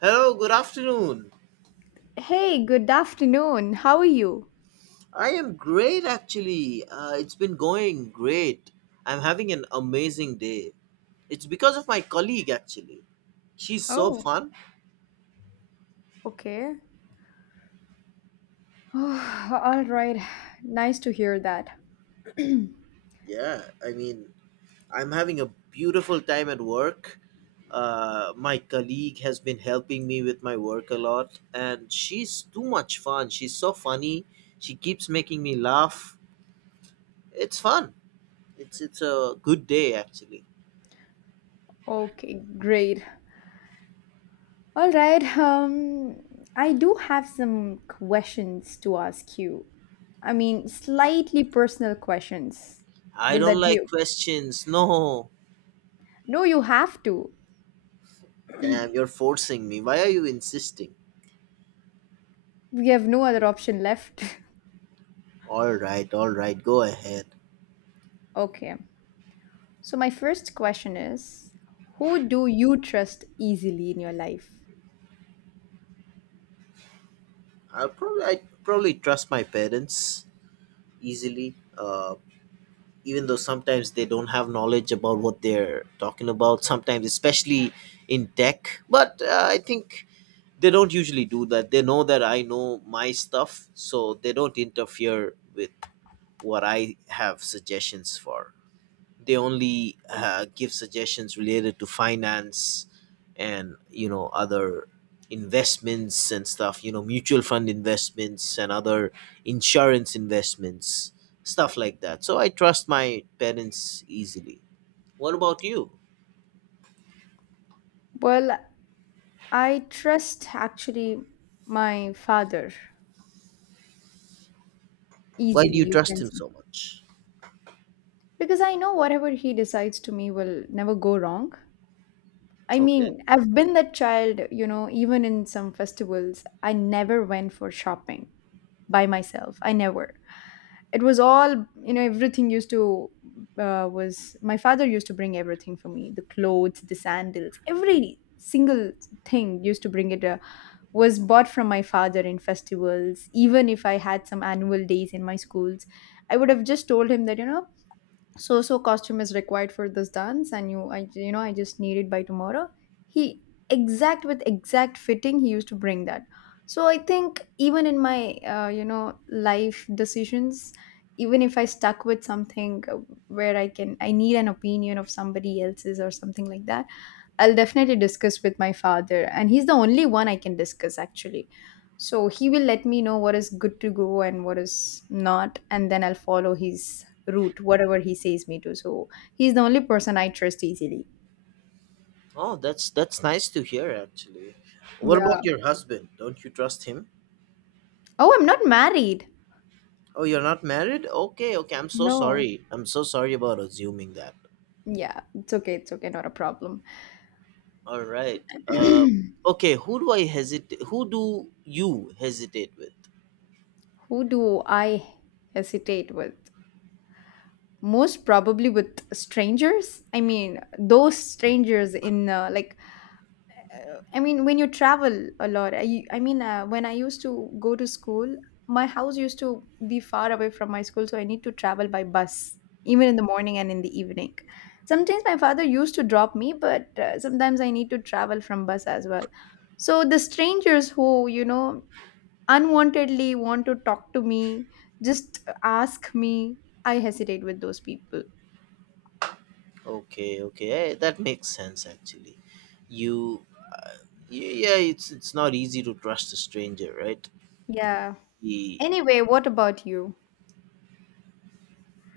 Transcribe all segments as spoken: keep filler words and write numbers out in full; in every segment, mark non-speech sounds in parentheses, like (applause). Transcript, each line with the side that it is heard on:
right: Hello, good afternoon.
left: Hey, good afternoon. How are you?
right: I am great actually. Uh, it's been going great. I'm having an amazing day. It's because of my colleague actually. She's so
left: Oh,
right: fun.
left: okay. (sighs) All right. Nice to hear that.
right: Yeah, I mean, I'm having a beautiful time at work. Uh, my colleague has been helping me with my work a lot, and she's too much fun. She's so funny. She keeps making me laugh. It's fun. It's it's a good day actually.
left: Okay, great. All right. Um, I do have some questions to ask you. I mean, slightly personal questions.
right: I
left: Will
right: don't
left: that be?
right: like questions. (laughs) No.
left: No, you have to.
right: Damn, you're forcing me. Why are you insisting?
left: We have no other option left.
right: All right, all right, go ahead.
left: (laughs) Okay. So my first question is, who do you trust easily in your life?
right: I'll probably I probably trust my parents easily. Uh, even though sometimes they don't have knowledge about what they're talking about. Sometimes, especially in tech, but uh, I think they don't usually do that. They know that I know my stuff, so they don't interfere with what I have suggestions for. They only uh, give suggestions related to finance and you know other investments and stuff, you know mutual fund investments and other insurance investments, stuff like that. So I trust my parents easily. What about you?
left: Well, I trust actually my father
right: Why do
left: easily,
right: you
left: you
right: trust
left: can
right: him
left: see.
right: so much?
left: Because I know whatever he decides to me will never go wrong. I
right: Okay.
left: mean, I've been that child, you know, even in some festivals, I never went for shopping by myself. I never. It was all, you know, everything used to, uh, was, my father used to bring everything for me, the clothes, the sandals, every single thing used to bring it. Uh, was bought from my father in festivals. Even if I had some annual days in my schools, I would have just told him that, you know, so so costume is required for this dance and you I you know, I just need it by tomorrow. He exact with exact fitting he used to bring that. So I think even in my uh, you know, life decisions, even if I stuck with something uh, where I can I need an opinion of somebody else's or something like that, I'll definitely discuss with my father, and he's the only one I can discuss actually. So he will let me know what is good to go and what is not, and then I'll follow his route, whatever he says me to. So he's the only person I trust easily.
right: Oh, that's that's nice to hear actually. What about
left: Yeah.
right: your husband? Don't you trust him?
left: Oh, I'm not married.
right: Oh, you're not married. Okay, okay, I'm so
left: No.
right: sorry, I'm so sorry about assuming that.
left: Yeah, it's okay. It's okay. Not a problem.
right: All right.
left: (clears throat)
right: Uh,
left: Who
right: okay. Who do I hesitate? Who do you hesitate with?
left: do I hesitate with? Most probably with strangers. I mean, those strangers in uh, like uh, I mean, when you travel a lot, I, I mean, uh, when I used to go to school, my house used to be far away from my school, so I need to travel by bus, even in the morning and in the evening. Sometimes my father used to drop me, but uh, sometimes I need to travel from bus as well. So the strangers who, you know, unwantedly want to talk to me, just ask me, I hesitate with those people.
right: Okay. Okay. eh, That makes sense actually. You. Uh, y- yeah. It's it's not easy to trust a stranger, right?
left: Yeah.
right: The,
left: Anyway, what about you?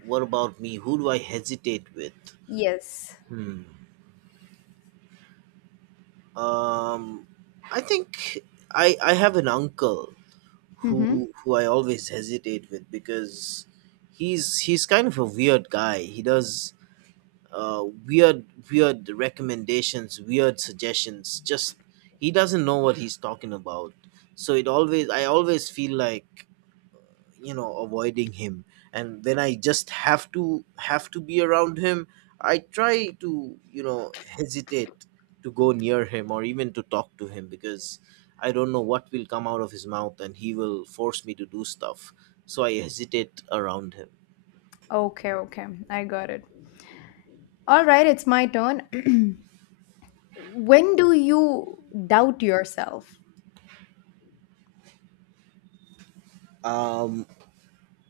right: what about me? Who do I hesitate with?
left: Yes.
right: Hmm. Um. I think I I have an uncle
left: Mm-hmm.
right: who who I always hesitate with because he's he's kind of a weird guy. He does uh, weird weird recommendations, weird suggestions. Just he doesn't know what he's talking about, so it always, I always feel like, you know, avoiding him, and when I just have to have to be around him, I try to, you know, hesitate to go near him or even to talk to him, because I don't know what will come out of his mouth and he will force me to do stuff. So I hesitate around him.
left: Okay, okay. I got it. All right, it's my turn. (clears throat) When do you doubt yourself?
right: Um,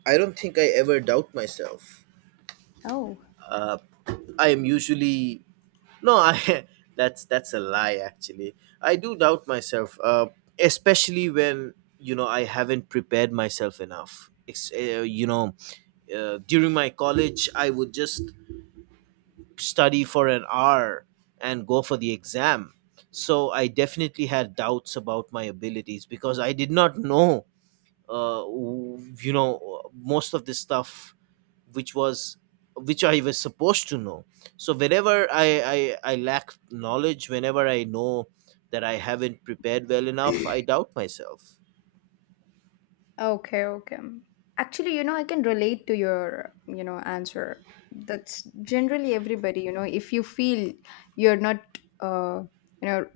right: I don't think I ever doubt myself.
left: Oh,
right: uh, I am usually no. I (laughs) that's that's a lie. Actually, I do doubt myself, uh, especially when, you know, I haven't prepared myself enough. It's, uh, you know, uh, during my college, I would just study for an hour and go for the exam. So I definitely had doubts about my abilities because I did not know, uh, w- you know, most of this stuff which was which I was supposed to know. So whenever I, i, I lack knowledge, whenever I know that I haven't prepared well enough, I doubt myself.
left: okay, okay. Actually, you know, I can relate to your, you know, answer. That's generally everybody, you know, if you feel you're not, uh, you know,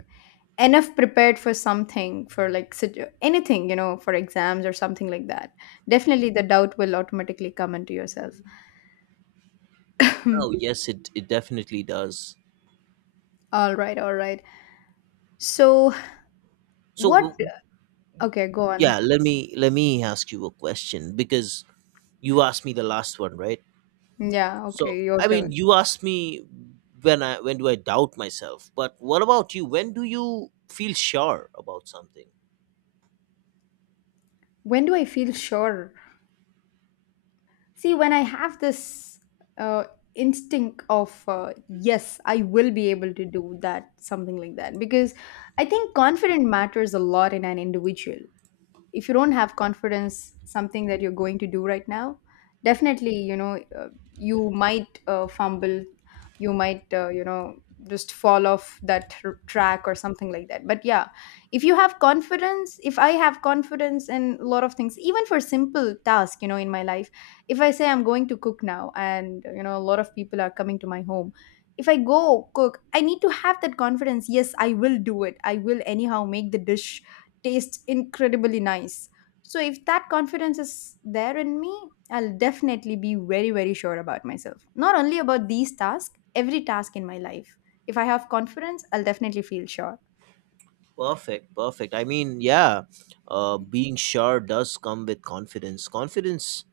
left: enough prepared for something, for like situ- anything, you know, for exams or something like that, definitely the doubt will automatically come into yourself.
right: Oh
left: (laughs) (clears throat)
right: yes, it, it definitely does.
left: All right, all right. So,
right: so
left: what?
right: w- w-
left: Okay, go
right: yeah,
left: on.
right: let me let me ask you a question, because you asked me the last one, right?
left: Yeah,
right: So
left: okay, your
right: I mean,
left: turn.
right: you asked me when I, when do I doubt myself, but what about you? When do you feel sure about something?
left: When do I feel sure? See, when I have this uh, instinct of, uh, yes, I will be able to do that, something like that. Because I think confidence matters a lot in an individual. If you don't have confidence something that you're going to do right now, definitely you know, uh, you might uh, fumble, you might uh, you know, just fall off that tr- track or something like that. But yeah, if you have confidence, if I have confidence in a lot of things, even for simple tasks, you know, in my life, if I say I'm going to cook now and you know a lot of people are coming to my home, if I go cook I need to have that confidence, yes I will do it, I will anyhow make the dish. Tastes incredibly nice. So if that confidence is there in me, I'll definitely be very, very sure about myself. Not only about these tasks, every task in my life. If I have confidence, I'll definitely feel sure.
right: Perfect, perfect. I mean, yeah, uh, being sure does come with confidence. Confidence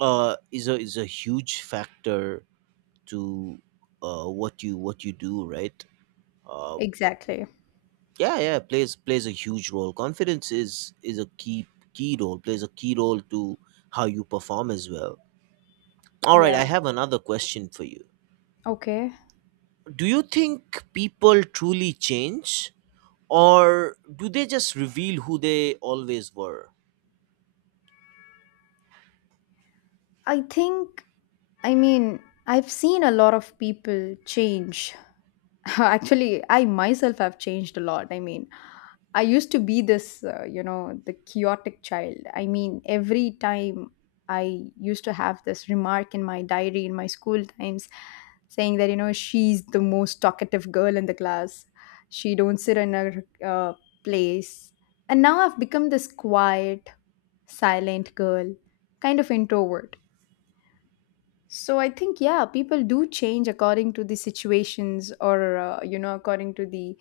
right: uh, is a is a huge factor to uh, what you what you do, right? Uh,
left: Exactly.
right: yeah, yeah, plays plays a huge role. Confidence is is a key key role. Plays a key role to how you perform as well. All right,
left: Yeah.
right: I have another question for you.
left: Okay.
right: Do you think people truly change, or do they just reveal who they always were?
left: I think, I mean, I've seen a lot of people change. (laughs) Actually, I myself have changed a lot. I mean, I used to be this, uh, you know, the chaotic child. I mean, every time I used to have this remark in my diary in my school times saying that, you know, she's the most talkative girl in the class. She don't sit in her uh, place. And now I've become this quiet, silent girl, kind of introvert. So I think yeah, people do change according to the situations or uh, you know according to the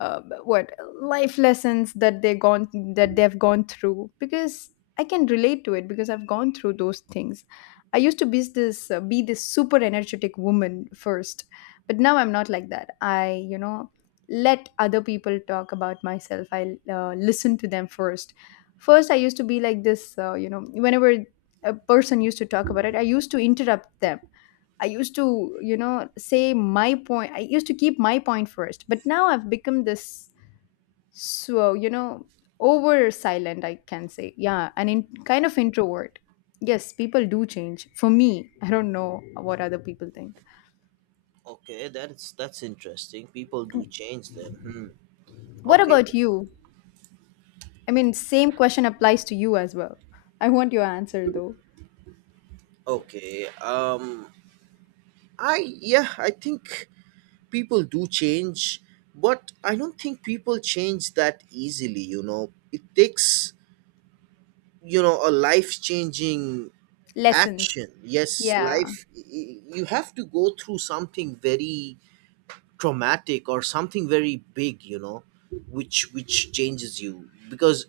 left: uh, what life lessons that they gone that they've gone through, because I can relate to it because I've gone through those things. I used to be this uh, be this super energetic woman first, but now I'm not like that. I, you know, let other people talk about myself. I uh, listen to them first. First, I used to be like this. Uh, you know, whenever a person used to talk about it, I used to interrupt them. I used to, you know, say my point. I used to keep my point first, but now I've become this, so, you know, over silent, I can say. Yeah, and in kind of introvert. Yes, people do change. For me, I don't know what other people think.
right: Okay, that's that's interesting. People do change them. Hmm.
left: What
right: Okay.
left: about you? I mean, same question applies to you as well. I want your answer though.
right: Okay. Um, I yeah, I think people do change, but I don't think people change that easily, you know. It takes, you know, a life-changing
left: Lessons.
right: action. Yes,
left: Yeah.
right: life y- y- you have to go through something very traumatic or something very big, you know, which which changes you, because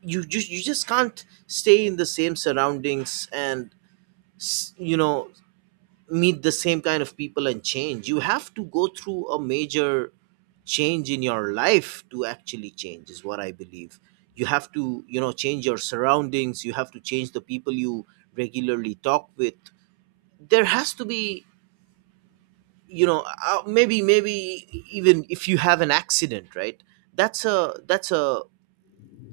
right: you just, you just can't stay in the same surroundings and s- you know, meet the same kind of people and change. You have to go through a major change in your life to actually change, is what I believe. You have to, you know, change your surroundings. You have to change the people you regularly talk with. There has to be, you know, uh, maybe maybe even if you have an accident, right? That's a that's a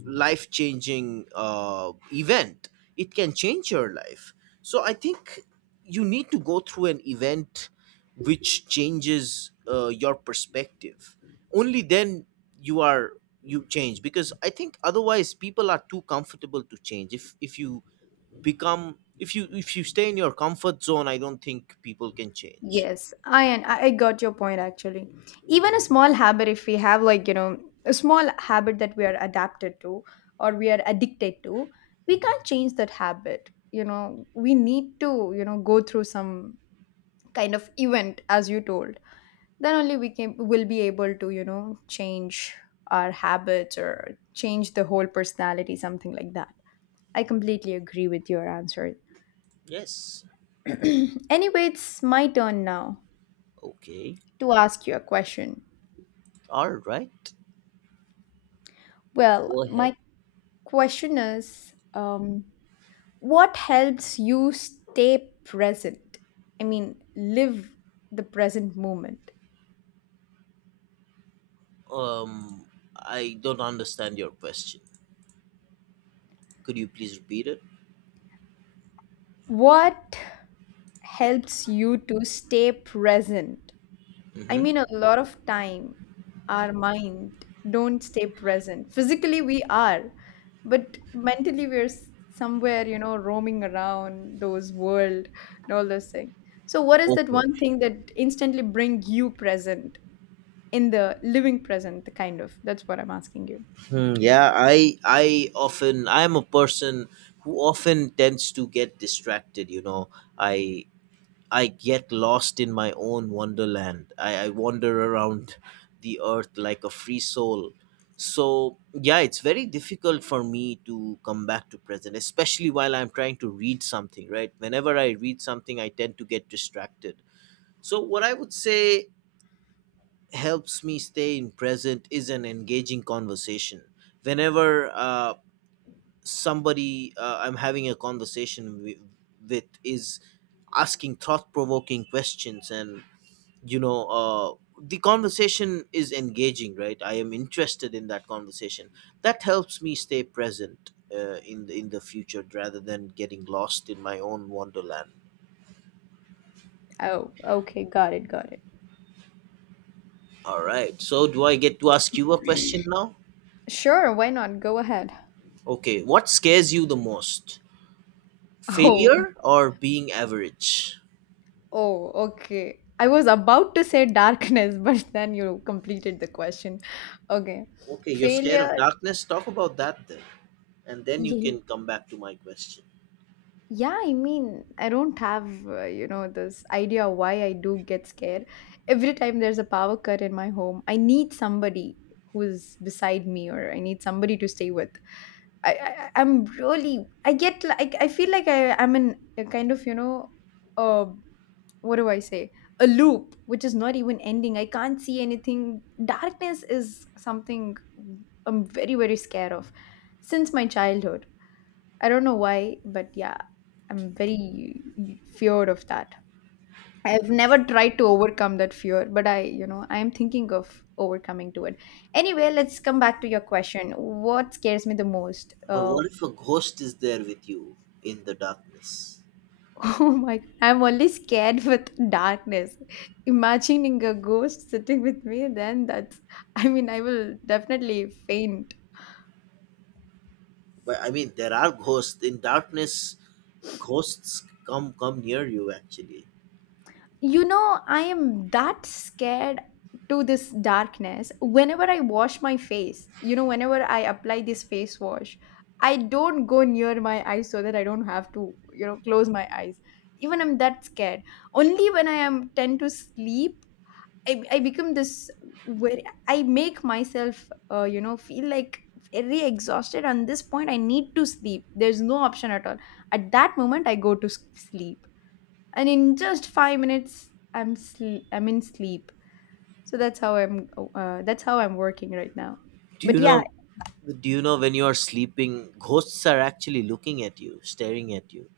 right: life changing uh, event. It can change your life. So I think you need to go through an event which changes uh, your perspective. Only then you are, you change, because I think otherwise people are too comfortable to change. If if you become if you if you stay in your comfort zone, I don't think people can change.
left: Yes, I and I I got your point actually. Even a small habit, if we have like you know a small habit that we are adapted to or we are addicted to, we can't change that habit. You know, we need to you know go through some kind of event, as you told. Then only we can will be able to you know change our habits or change the whole personality, something like that. I completely agree with your answer.
right: Yes.
left: (clears throat) Anyway, it's my turn now
right: Okay.
left: to ask you a question.
right: All right.
left: Well,
right: Go ahead.
left: my question is um, what helps you stay present? I mean, live the present moment.
right: Um, I don't understand your question. Could you please repeat it?
left: What helps you to stay present? I mean,
right: Hmm.
left: a lot of time our mind don't stay present. Physically we are, but mentally we're s- somewhere, you know, roaming around those world and all those things. So what is that one
right: Okay.
left: thing that instantly bring you present? In the living present, the kind of. That's what I'm asking you.
right: Hmm, yeah, I I often, I am a person who often tends to get distracted. You know, I I get lost in my own wonderland. I, I wander around the earth like a free soul. So yeah, it's very difficult for me to come back to present, especially while I'm trying to read something. Right, whenever I read something, I tend to get distracted. So what I would say helps me stay in present is an engaging conversation, whenever uh, somebody uh, I'm having a conversation with, with is asking thought-provoking questions, and you know, uh, the conversation is engaging, right? I am interested in that conversation. That helps me stay present, uh, in the in the future, rather than getting lost in my own wonderland.
left: Oh, okay. Got it. Got it.
right: All right, so do I get to ask you a question now?
left: Sure, why not? Go ahead. (laughs)
right: Okay, what scares you the most,
left: Oh,
right: failure or being average?
left: oh, okay. I was about to say darkness, (laughs) but then you completed the question. Okay.
right: Okay, you're scared of
left: Failure.
right: darkness, talk about that then, and then you
left: Yeah,
right: can come back to my question.
left: yeah, I mean, I don't have, uh, you know, this idea why I do get scared. Every time there's a power cut in my home, I need somebody who's beside me or I need somebody to stay with. I, I I'm really I get like I feel like I I'm in a kind of you know, uh what do I say a loop which is not even ending. I can't see anything. Darkness is something I'm very, very scared of since my childhood. I don't know why, but yeah, I'm very feared of that. I've never tried to overcome that fear, but I, you know, I am thinking of overcoming to it. Anyway, let's come back to your question. What scares me the most?
right: But
left: Uh,
right: what if a ghost is there with you in the darkness?
left: Oh my, I'm only scared (laughs) with darkness. Imagining a ghost sitting with me, then that's, I mean, I will definitely faint.
right: But I mean, there are ghosts in darkness. Ghosts come come near you actually.
left: You know, I am that scared to this darkness. Whenever I wash my face, you know, whenever I apply this face wash, I don't go near my eyes so that I don't have to, you know, close my eyes. Even I'm that scared. Only when I am tend to sleep, I, I become this where I make myself, uh, you know, feel like very exhausted. On this point, I need to sleep. There's no option at all. At that moment, I go to s- sleep, and in just five minutes, I'm sl- I'm in sleep. So that's how I'm. Uh, that's how I'm working right now.
right: Do
left: But
right: you
left: yeah,
right: know, do you know, when you are sleeping, ghosts are actually looking at you, staring at you?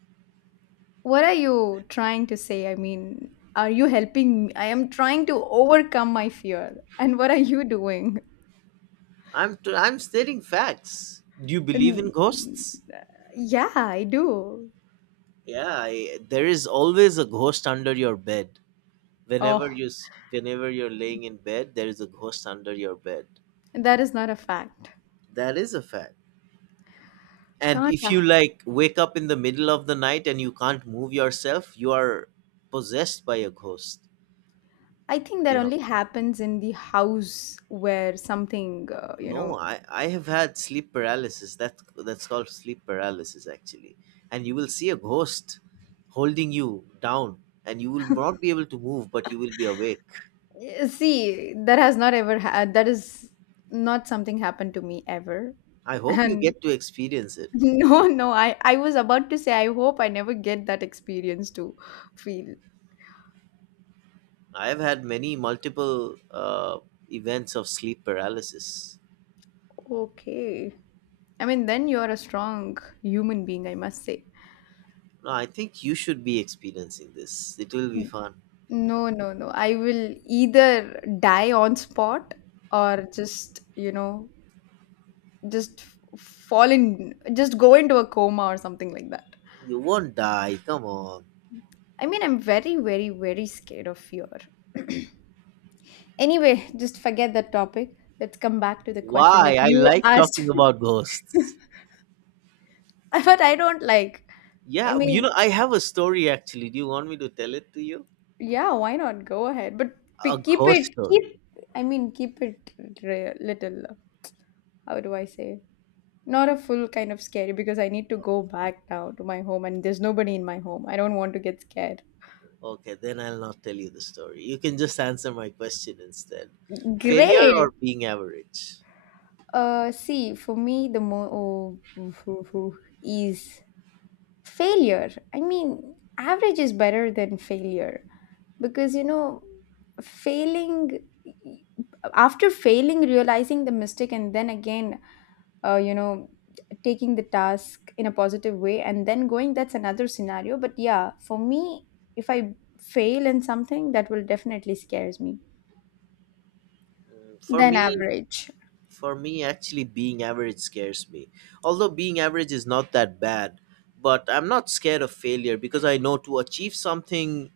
left: what are you trying to say? I mean, are you helping me? I am trying to overcome my fear. And what are you (laughs) doing?
right: i'm t- I'm stating facts. Do you believe in
left: And
right: ghosts?
left: yeah, I do.
right: Yeah, I, there is always a ghost under your bed.
left: Oh,
right: Whenever you s- whenever you're laying in bed, there is a ghost under your bed.
left: that is not a fact.
right: That is a fact. And if you
left: Kanda.
right: like wake up in the middle of the night and you can't move yourself, you are possessed by a ghost.
left: I think that
right: You know.
left: only happens in the house where something, uh, you
right: No,
left: know.
right: I, I have had sleep paralysis. That that's called sleep paralysis actually. And you will see a ghost holding you down, and you will not be able to move, but you will be awake.
left: eh, See, that has not ever had. That is not something happened to me ever.
right: I hope you
left: And
right: get to experience it.
left: (laughs) no, no, I, I was about to say, I hope I never get that experience to feel.
right: I've had many multiple uh, events of sleep paralysis.
left: Okay. I mean, then you're a strong human being, I must say.
right: No, I think you should be experiencing this. It will be fun.
left: No, no, no. I will either die on spot or just, you know, just fall in just go into a coma or something like that.
right: You won't die. Come on.
left: I mean, I'm very very very scared of fear. (clears throat) Anyway, just forget that topic. Let's come back to the question
right: Why?
left: that
right: I
left: you
right: like talking
left: asked.
right: about
left: (laughs)
right: ghosts.
left: But I don't like. I
right: Yeah, you
left: mean,
right: know, I have a story actually. Do you want me to tell it to you?
left: yeah, why not? Go ahead, but
right: A
left: p- keep
right: ghost
left: it, keep
right: story.
left: I mean, keep it re- little. How do I say, not a full kind of scary, because I need to go back now to my home and there's nobody in my home. I don't want to get scared.
right: Okay, then I'll not tell you the story. You can just answer my question instead. Failure or
left: Great.
right: being average?
left: Uh, see, for me, the more oh, (laughs) is failure. I mean, average is better than failure because, you know, failing after failing, realizing the mistake, and then again, uh, you know, taking the task in a positive way and then going, that's another scenario. But yeah, for me, if I fail in something, that will definitely scares me.
right: For
left: Then
right: me,
left: average.
right: For me, actually, being average scares me. Although being average is not that bad, but I'm not scared of failure, because I know to achieve something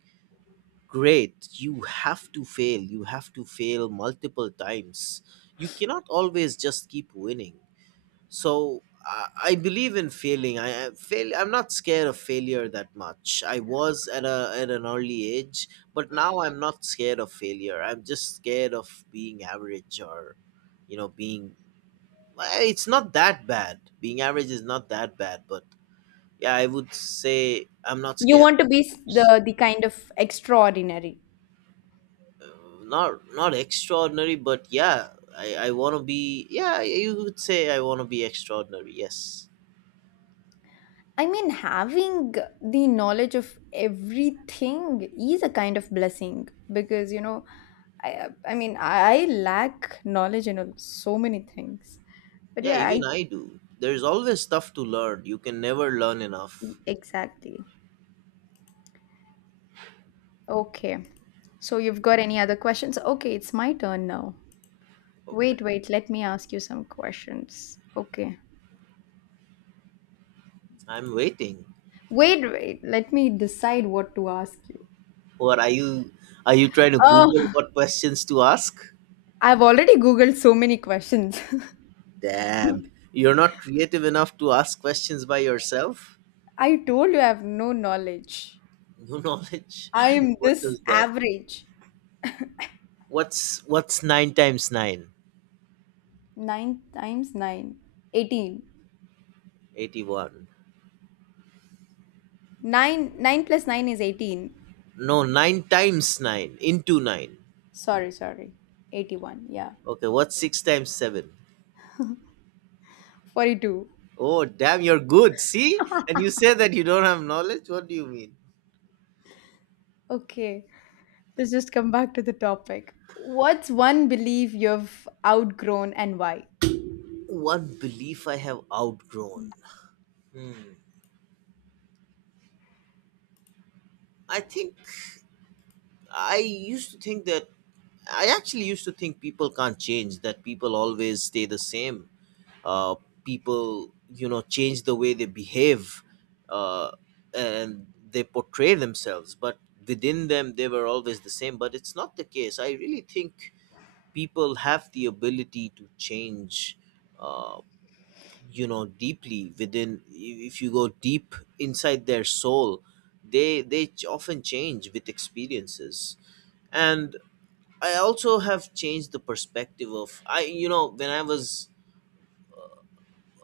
right: great, you have to fail. You have to fail multiple times. You cannot always just keep winning. So I, I believe in failing. I I fail. I'm not scared of failure that much. I was at a at an early age, but now I'm not scared of failure. I'm just scared of being average, or you know, being, well, it's not that bad. Being average is not that bad, but yeah, I would say I'm not
left: You
right: scared
left: want to be
right: of
left: s-
right: this.
left: the the kind of extraordinary.
right: Uh, not not extraordinary, but yeah, I I want to be. Yeah, you would say I want to be extraordinary. Yes.
left: I mean, having the knowledge of everything is a kind of blessing because, you know, I, I mean, I lack knowledge in a- so many things. But
right: Yeah,
left: yeah,
right: even
left: I
right: I do. There's always stuff to learn. You can never learn enough.
left: exactly. Okay. So you've got any other questions? Okay, it's my turn now.
right: Okay,
left: Wait, wait, let me ask you some questions. Okay.
right: I'm waiting.
left: Wait, wait, let me decide what to ask you.
right: Or are you, are you trying to Google
left: Oh.
right: what questions to ask?
left: I've already Googled so many questions. (laughs)
right: Damn, you're not creative enough to ask questions by yourself.
left: I told you I have no knowledge.
right: New knowledge.
left: I am
right: (laughs) What
left: this
right: does that mean?
left: average.
right: What's what's nine times nine?
left: nine times nine, eighteen.
right: Eighty-one.
left: nine, nine plus nine is eighteen.
right: No, nine times nine into nine.
left: Sorry, sorry. eighty-one, yeah.
right: Okay, what's six times seven?
left: forty-two.
right: Oh, damn, you're good. See, and you say that you don't have knowledge. What do you mean?
left: Okay, let's just come back to the topic. What's one belief you've outgrown and why?
right: One belief I have outgrown. Hmm. I think I used to think that I actually used to think people can't change. That people always stay the same. uh, People, you know, change the way they behave, uh, and they portray themselves, but within them they were always the same. But it's not the case. I really think people have the ability to change, uh, you know, deeply within. If you go deep inside their soul, they they ch- often change with experiences. And I also have changed the perspective of, i you know when I was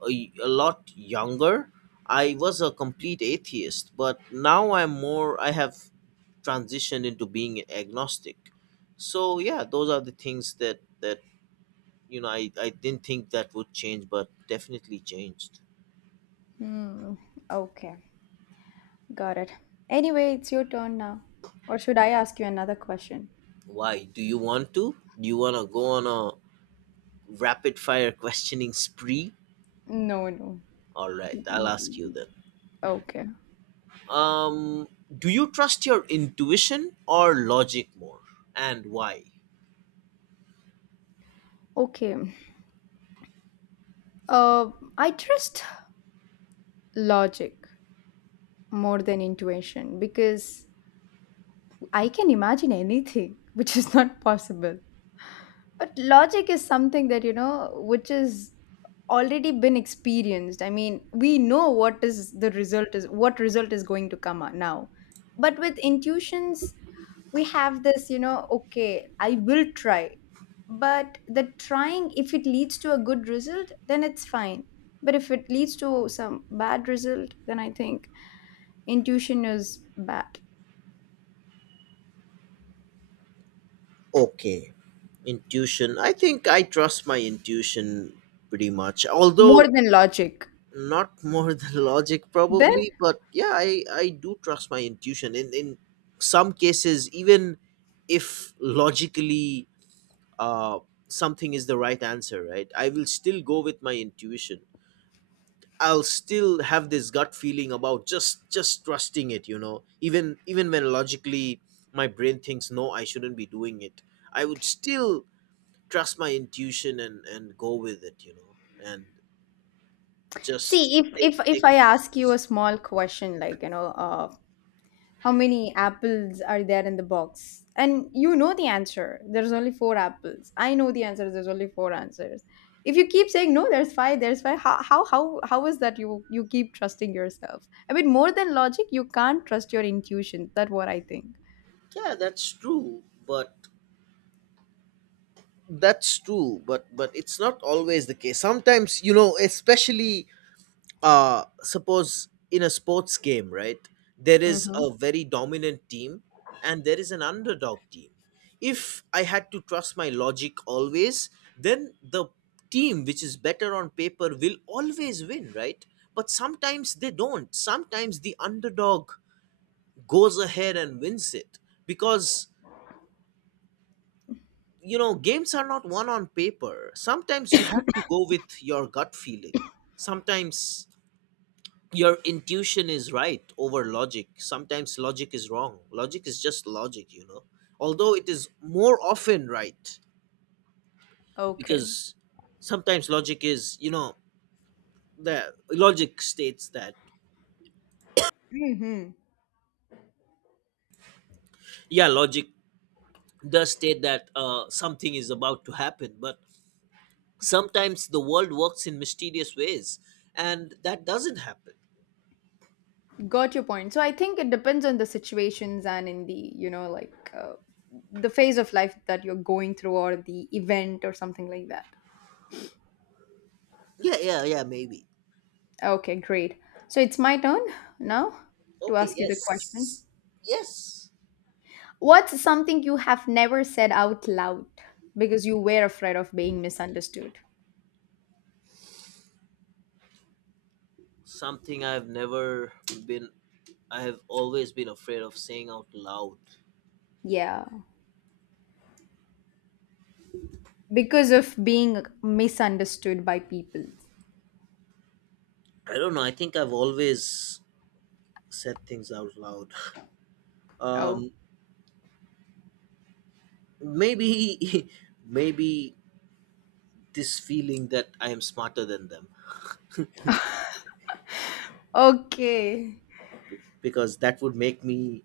right: a, a lot younger, I was a complete atheist, but now I'm more, I have transitioned into being agnostic. So yeah, those are the things that, that, you know, I, I didn't think that would change, but definitely changed.
left: Hmm, okay, got it. Anyway, it's your turn now. Or should I ask you another question?
right: Why? Do you want to? Do you want to go on a rapid fire (laughs) questioning spree?
left: No, no.
right: All right,
left: Mm,
right: I'll
left: mm,
right: ask
left: mm,
right: you
left: mm.
right: then.
left: Okay.
right: Um, do you trust your intuition or logic more, and why?
left: Okay. Uh, I trust logic more than intuition because I can imagine anything (laughs) which is not possible. But logic is something that, you know, which is already been experienced. I mean, we know what is the result is what result is going to come out now. But with intuitions, we have this, you know, okay, I will try. But the trying, if it leads to a good result, then it's fine. But if it leads to some bad result, then I think intuition is bad.
right: Okay. Intuition. I think I trust my intuition pretty much.
left: More
right: Although
left: than logic.
right: not more (laughs) than logic
left: Then
right: probably, but yeah, I I do trust my intuition in in some cases, even if logically uh something is the right answer, right? I will still go with my intuition. I'll still have this gut feeling about just just trusting it, you know. Even even when logically my brain thinks no, I shouldn't be doing it. I would still trust my intuition and and go with it, you know, and just
left: see, if
right: take
left: if if
right: take the
left: I ask you
right: chance.
left: a small question like, you know, uh, how many apples are there in the box? And you know the answer. There's only four apples. I know the answer. There's only four answers. If you keep saying no, there's five, there's five. How how how how is that you you keep trusting yourself? I mean, more than logic, you can't trust your intuition. That's what I think.
right: Yeah, that's true, but that's true but but it's not always the case sometimes, you know. Especially uh suppose in a sports game, right, there is
left: Mm-hmm.
right: a very dominant team and there is an underdog team. If I had to trust my logic always, then the team which is better on paper will always win, right? But sometimes they don't. Sometimes the underdog goes ahead and wins it because, you know, games are not won on paper. Sometimes you have to go with your gut feeling. Sometimes your intuition is right over logic. Sometimes logic is wrong. Logic is just logic, you know, although it is more often right.
left: Okay.
right: Because sometimes logic is, you know, the logic states that,
left: Mm-hmm.
right: yeah, logic does state that uh, something is about to happen, but sometimes the world works in mysterious ways and that doesn't happen.
left: Got your point. So I think it depends on the situations and in the, you know, like uh, the phase of life that you're going through or the event or something like that.
right: Yeah, yeah, yeah, maybe.
left: Okay, great. So it's my turn now to
right: Okay,
left: ask you the question.
right: yes. Yes,
left: What's something you have never said out loud because you were afraid of being misunderstood?
right: something I've never been. I have always been afraid of saying out loud.
left: Yeah, because of being misunderstood by people.
right: I don't know. I think I've always said things out loud.
left: Oh,
right: Um, Maybe, (laughs) maybe this feeling that I am smarter than them,
left: okay.
right: because that would make me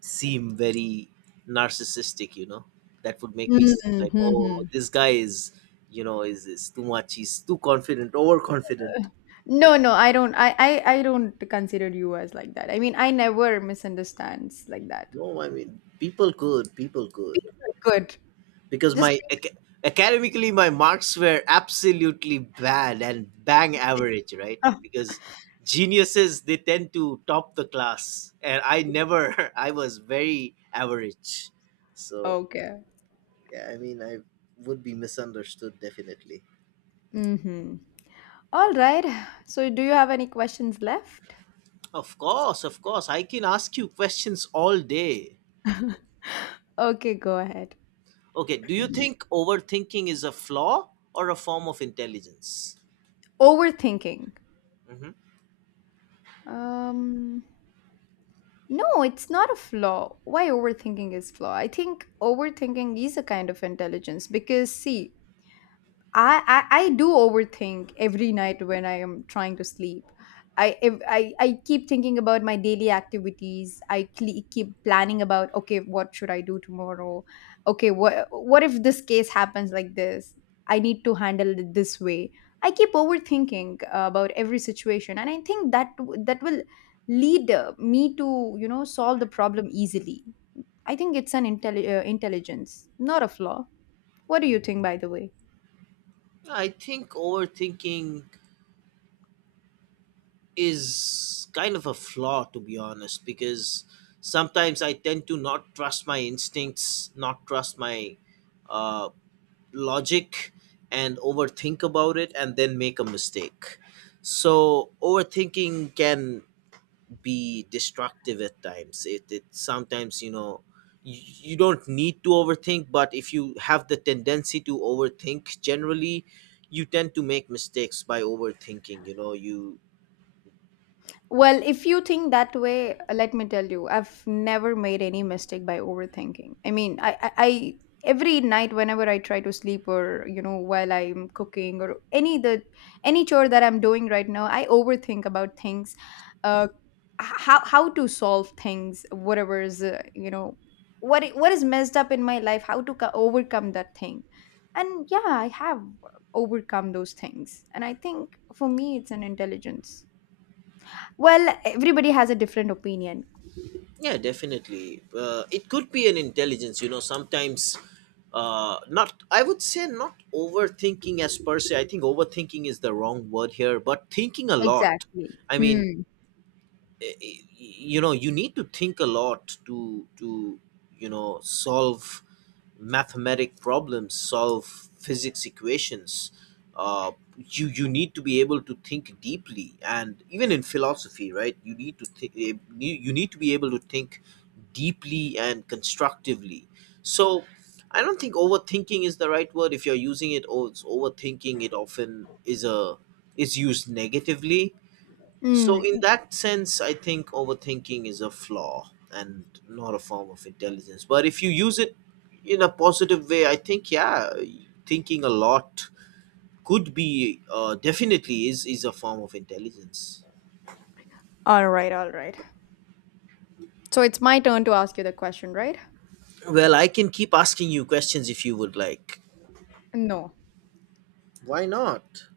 right: seem very narcissistic. You know, that would make me seem
left: Mhm,
right: like, oh,
left: mhm.
right: this guy is, you know, is is too much. He's too confident, overconfident.
left: No, no, I don't. I, I, I don't consider you as like that. I mean, I never misunderstands like that.
right: No, I mean, people good, people good.
left: Good.
right: because
left: Just
right: my ac- Academically my marks were absolutely bad and bang average, right?
left: Ah,
right: Because geniuses, they tend to top the class, and I never (laughs) I was very average.
left: (laughs)
right: So
left: okay.
right: yeah, I mean, I would be misunderstood definitely.
left: Mm-hmm. All right. So, do you have any questions left?
right: Of course, of course, I can ask you questions all day.
left: Okay, go ahead.
right: Okay, do you think overthinking is a flaw or a form of intelligence?
left: Overthinking.
right: Hmm.
left: Um, no, it's not a flaw. Why overthinking is flaw? I think overthinking is a kind of intelligence because see, I, I I do overthink every night when I am trying to sleep. I if, I I keep thinking about my daily activities. I cle keep planning about okay, what should I do tomorrow? Okay, what what if this case happens like this? I need to handle it this way. I keep overthinking uh, about every situation, and I think that that will lead uh, me to you know solve the problem easily. I think it's an intelli- uh, intelligence, not a flaw. What do you think, by the way?
right: I think overthinking is kind of a flaw, to be honest, because sometimes I tend to not trust my instincts, not trust my uh, logic, and overthink about it and then make a mistake. So overthinking can be destructive at times. It, it sometimes, you know, you, you don't need to overthink, but if you have the tendency to overthink generally, you tend to make mistakes by overthinking, you know, you
left: Well, if you think that way, let me tell you, I've never made any mistake by overthinking. I mean, I, I, I every night whenever I try to sleep or you know while I'm cooking or any the any chore that I'm doing right now, I overthink about things, uh, h- how how to solve things, whatever is uh, you know what i- what is messed up in my life, how to co- overcome that thing, and yeah, I have overcome those things, and I think for me it's an intelligence. Well, everybody has a different opinion.
right: Yeah, definitely. Uh, it could be an intelligence, you know, sometimes, uh, not, I would say not overthinking as per se. I think overthinking is the wrong word here, but thinking a lot.
left: Exactly.
right: I mean,
left: Hmm.
right: eh, eh, you know, you need to think a lot to, to, you know, solve mathematic problems, solve physics equations, uh, you you need to be able to think deeply. And even in philosophy, right, you need to think. You you need to be able to think deeply and constructively. So I don't think overthinking is the right word. If you're using it, oh, it's overthinking, it often is a is used negatively. So, in
left: Mm.
right: that sense, I think overthinking is a flaw and not a form of intelligence. But if you use it in a positive way, I think, yeah, thinking a lot could be uh, definitely is, is a form of intelligence.
left: All right, all right. So it's my turn to ask you the question, right?
right: Well, I can keep asking you questions if you would like.
left: No.
right: Why not?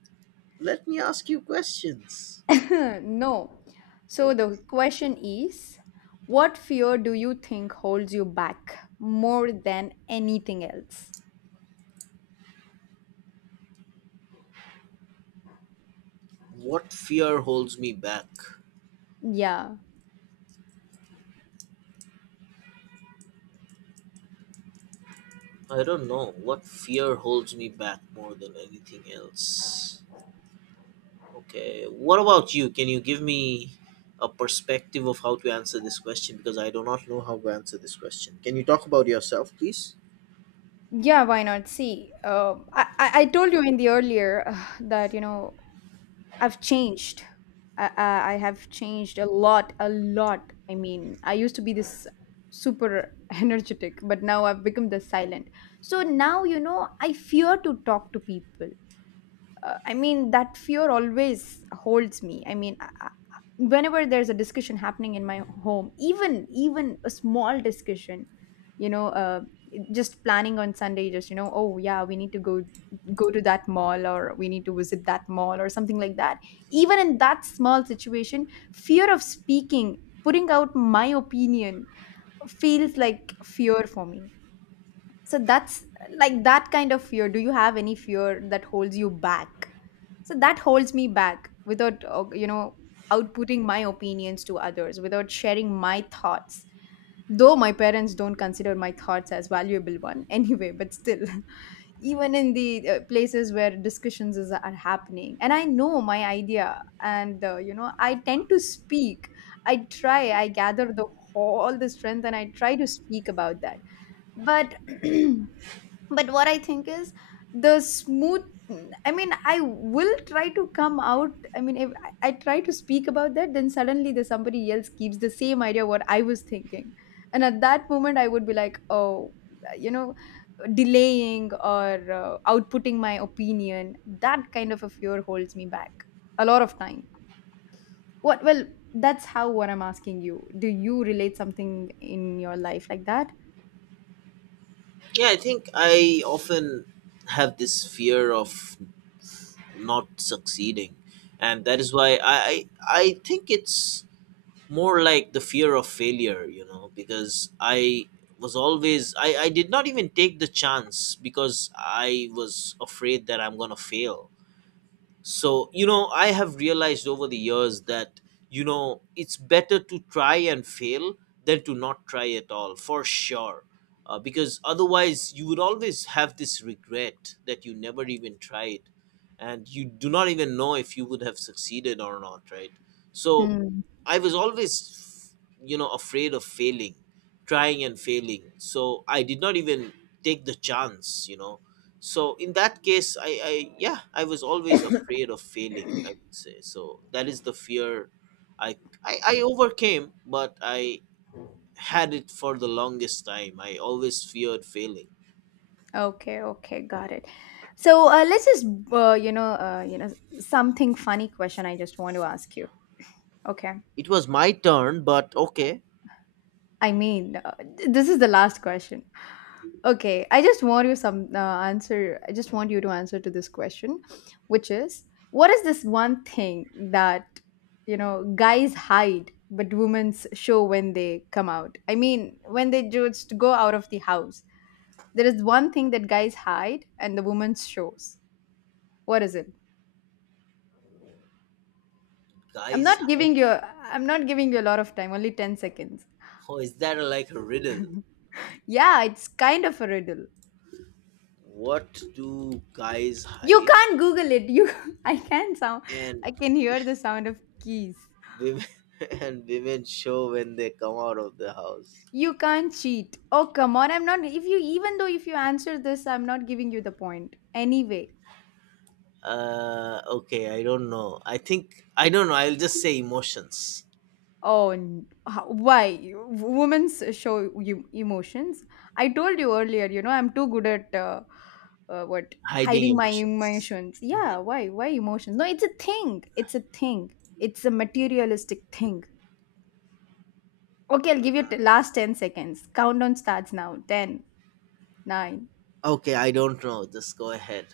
right: Let me ask you questions.
left: (laughs) No. So the
right: Okay.
left: question is, what fear do you think holds you back more than anything else?
right: What fear holds me back?
left: Yeah.
right: I don't know. What fear holds me back more than anything else? Okay, what about you? Can you give me a perspective of how to answer this question? Because I do not know how to answer this question. Can you talk about yourself, please?
left: Yeah, why not? See, uh, I, I I told you in the earlier uh, that, you know, I've changed. I, I I have changed a lot, a lot. I mean, I used to be this super (laughs) energetic, but now I've become the silent. So now, you know, I fear to talk to people. uh, I mean, that fear always holds me. I mean, I, I- whenever there's a discussion happening in my home, even even a small discussion, you know, uh, just planning on Sunday, just, you know, oh yeah, we need to go go to that mall or we need to visit that mall or something like that. Even in that small situation, fear of speaking, putting out my opinion feels like fear for me. So that's like that kind of fear. Do you have any fear that holds you back? So that holds me back without uh, you know outputting my opinions to others without sharing my thoughts, though my parents don't consider my thoughts as valuable one (laughs) anyway, but still. (laughs) Even in the uh, places where discussions is, are happening, and I know my idea, and uh, you know I tend to speak. i try I gather the all the strength, and I try to speak about that. But (clears throat) but what I think is the smooth. I mean, I will try to come out. I mean, if I I try to speak about that. Then suddenly the somebody else keeps the same idea what I was thinking, and at that moment I would be like, oh, you know delaying or uh, outputting my opinion, that kind of a fear holds me back a lot of time. What Well, that's how. What I'm asking you, do you relate something in your life like that?
right: Yeah, I think I often have this fear of not succeeding, and that is why I I, I think it's more like the fear of failure, you know, because I was always I, I did not even take the chance because I was afraid that I'm gonna fail. So, you know, I have realized over the years that, you know, it's better to try and fail than to not try at all, for sure. Uh, because otherwise, you would always have this regret that you never even tried and you do not even know if you would have succeeded or not, right? So,
left: Hmm.
right: I was always, you know, afraid of failing, trying and failing. So, I did not even take the chance, you know. So in that case, i i yeah, I was always afraid of failing, I would say. So that is the fear i i, I overcame, but I had it for the longest time. I always feared failing.
left: Okay, okay, got it. So uh, let's just uh, you know uh, you know something funny question I just want to ask you. Okay,
right: It was my turn, but okay.
left: I mean uh, th- this is the last question. Okay, I just want you some uh, answer. I just want you to answer to this question, which is what is this one thing that you know guys hide but women show when they come out? I mean when they just go out of the house, there is one thing that guys hide and the women shows. What is it? I'm
right: Guys.
left: not giving you I'm not giving you a lot of time, only ten seconds.
right: Oh, is that like a riddle?
left: Yeah, it's kind of a riddle.
right: What do guys
left: You
right: hide
left: can't Google it. You (laughs) I can sound
right: and
left: I can hear the sound of keys.
right: women (laughs) and women show when they come out of the house?
left: You can't cheat. Oh come on, I'm not if you even though if you answer this, I'm not giving you the point. Anyway.
right: Uh okay, I don't know. I think i don't know I'll just say emotions.
left: Oh, n- how- why? You- Women's show you emotions. I told you earlier, you know, I'm too good at uh, uh, what
right: Hiding
left: hiding my
right: emotions.
left: emotions.
right: Mhm.
left: Yeah, why? Why emotions? No, it's a thing. It's a thing. It's a materialistic thing. Okay, I'll give you t- last ten seconds. Countdown starts now. Ten, nine.
right: Okay, I don't know. Just go ahead.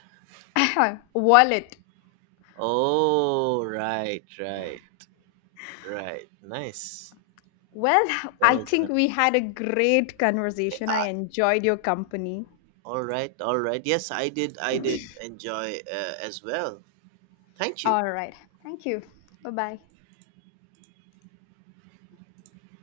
left: (laughs) Wallet.
right: Oh, right, right, right. Nice.
left: Well,
right: That
left: I
right: was a
left: think
right: nice
left: we
right: one.
left: had a great
right: Hey,
left: conversation. I
right: ah,
left: enjoyed your company.
right: all right, all right. Yes, I did. I did enjoy uh, as well. Thank you.
left: All right. Thank you. Bye bye.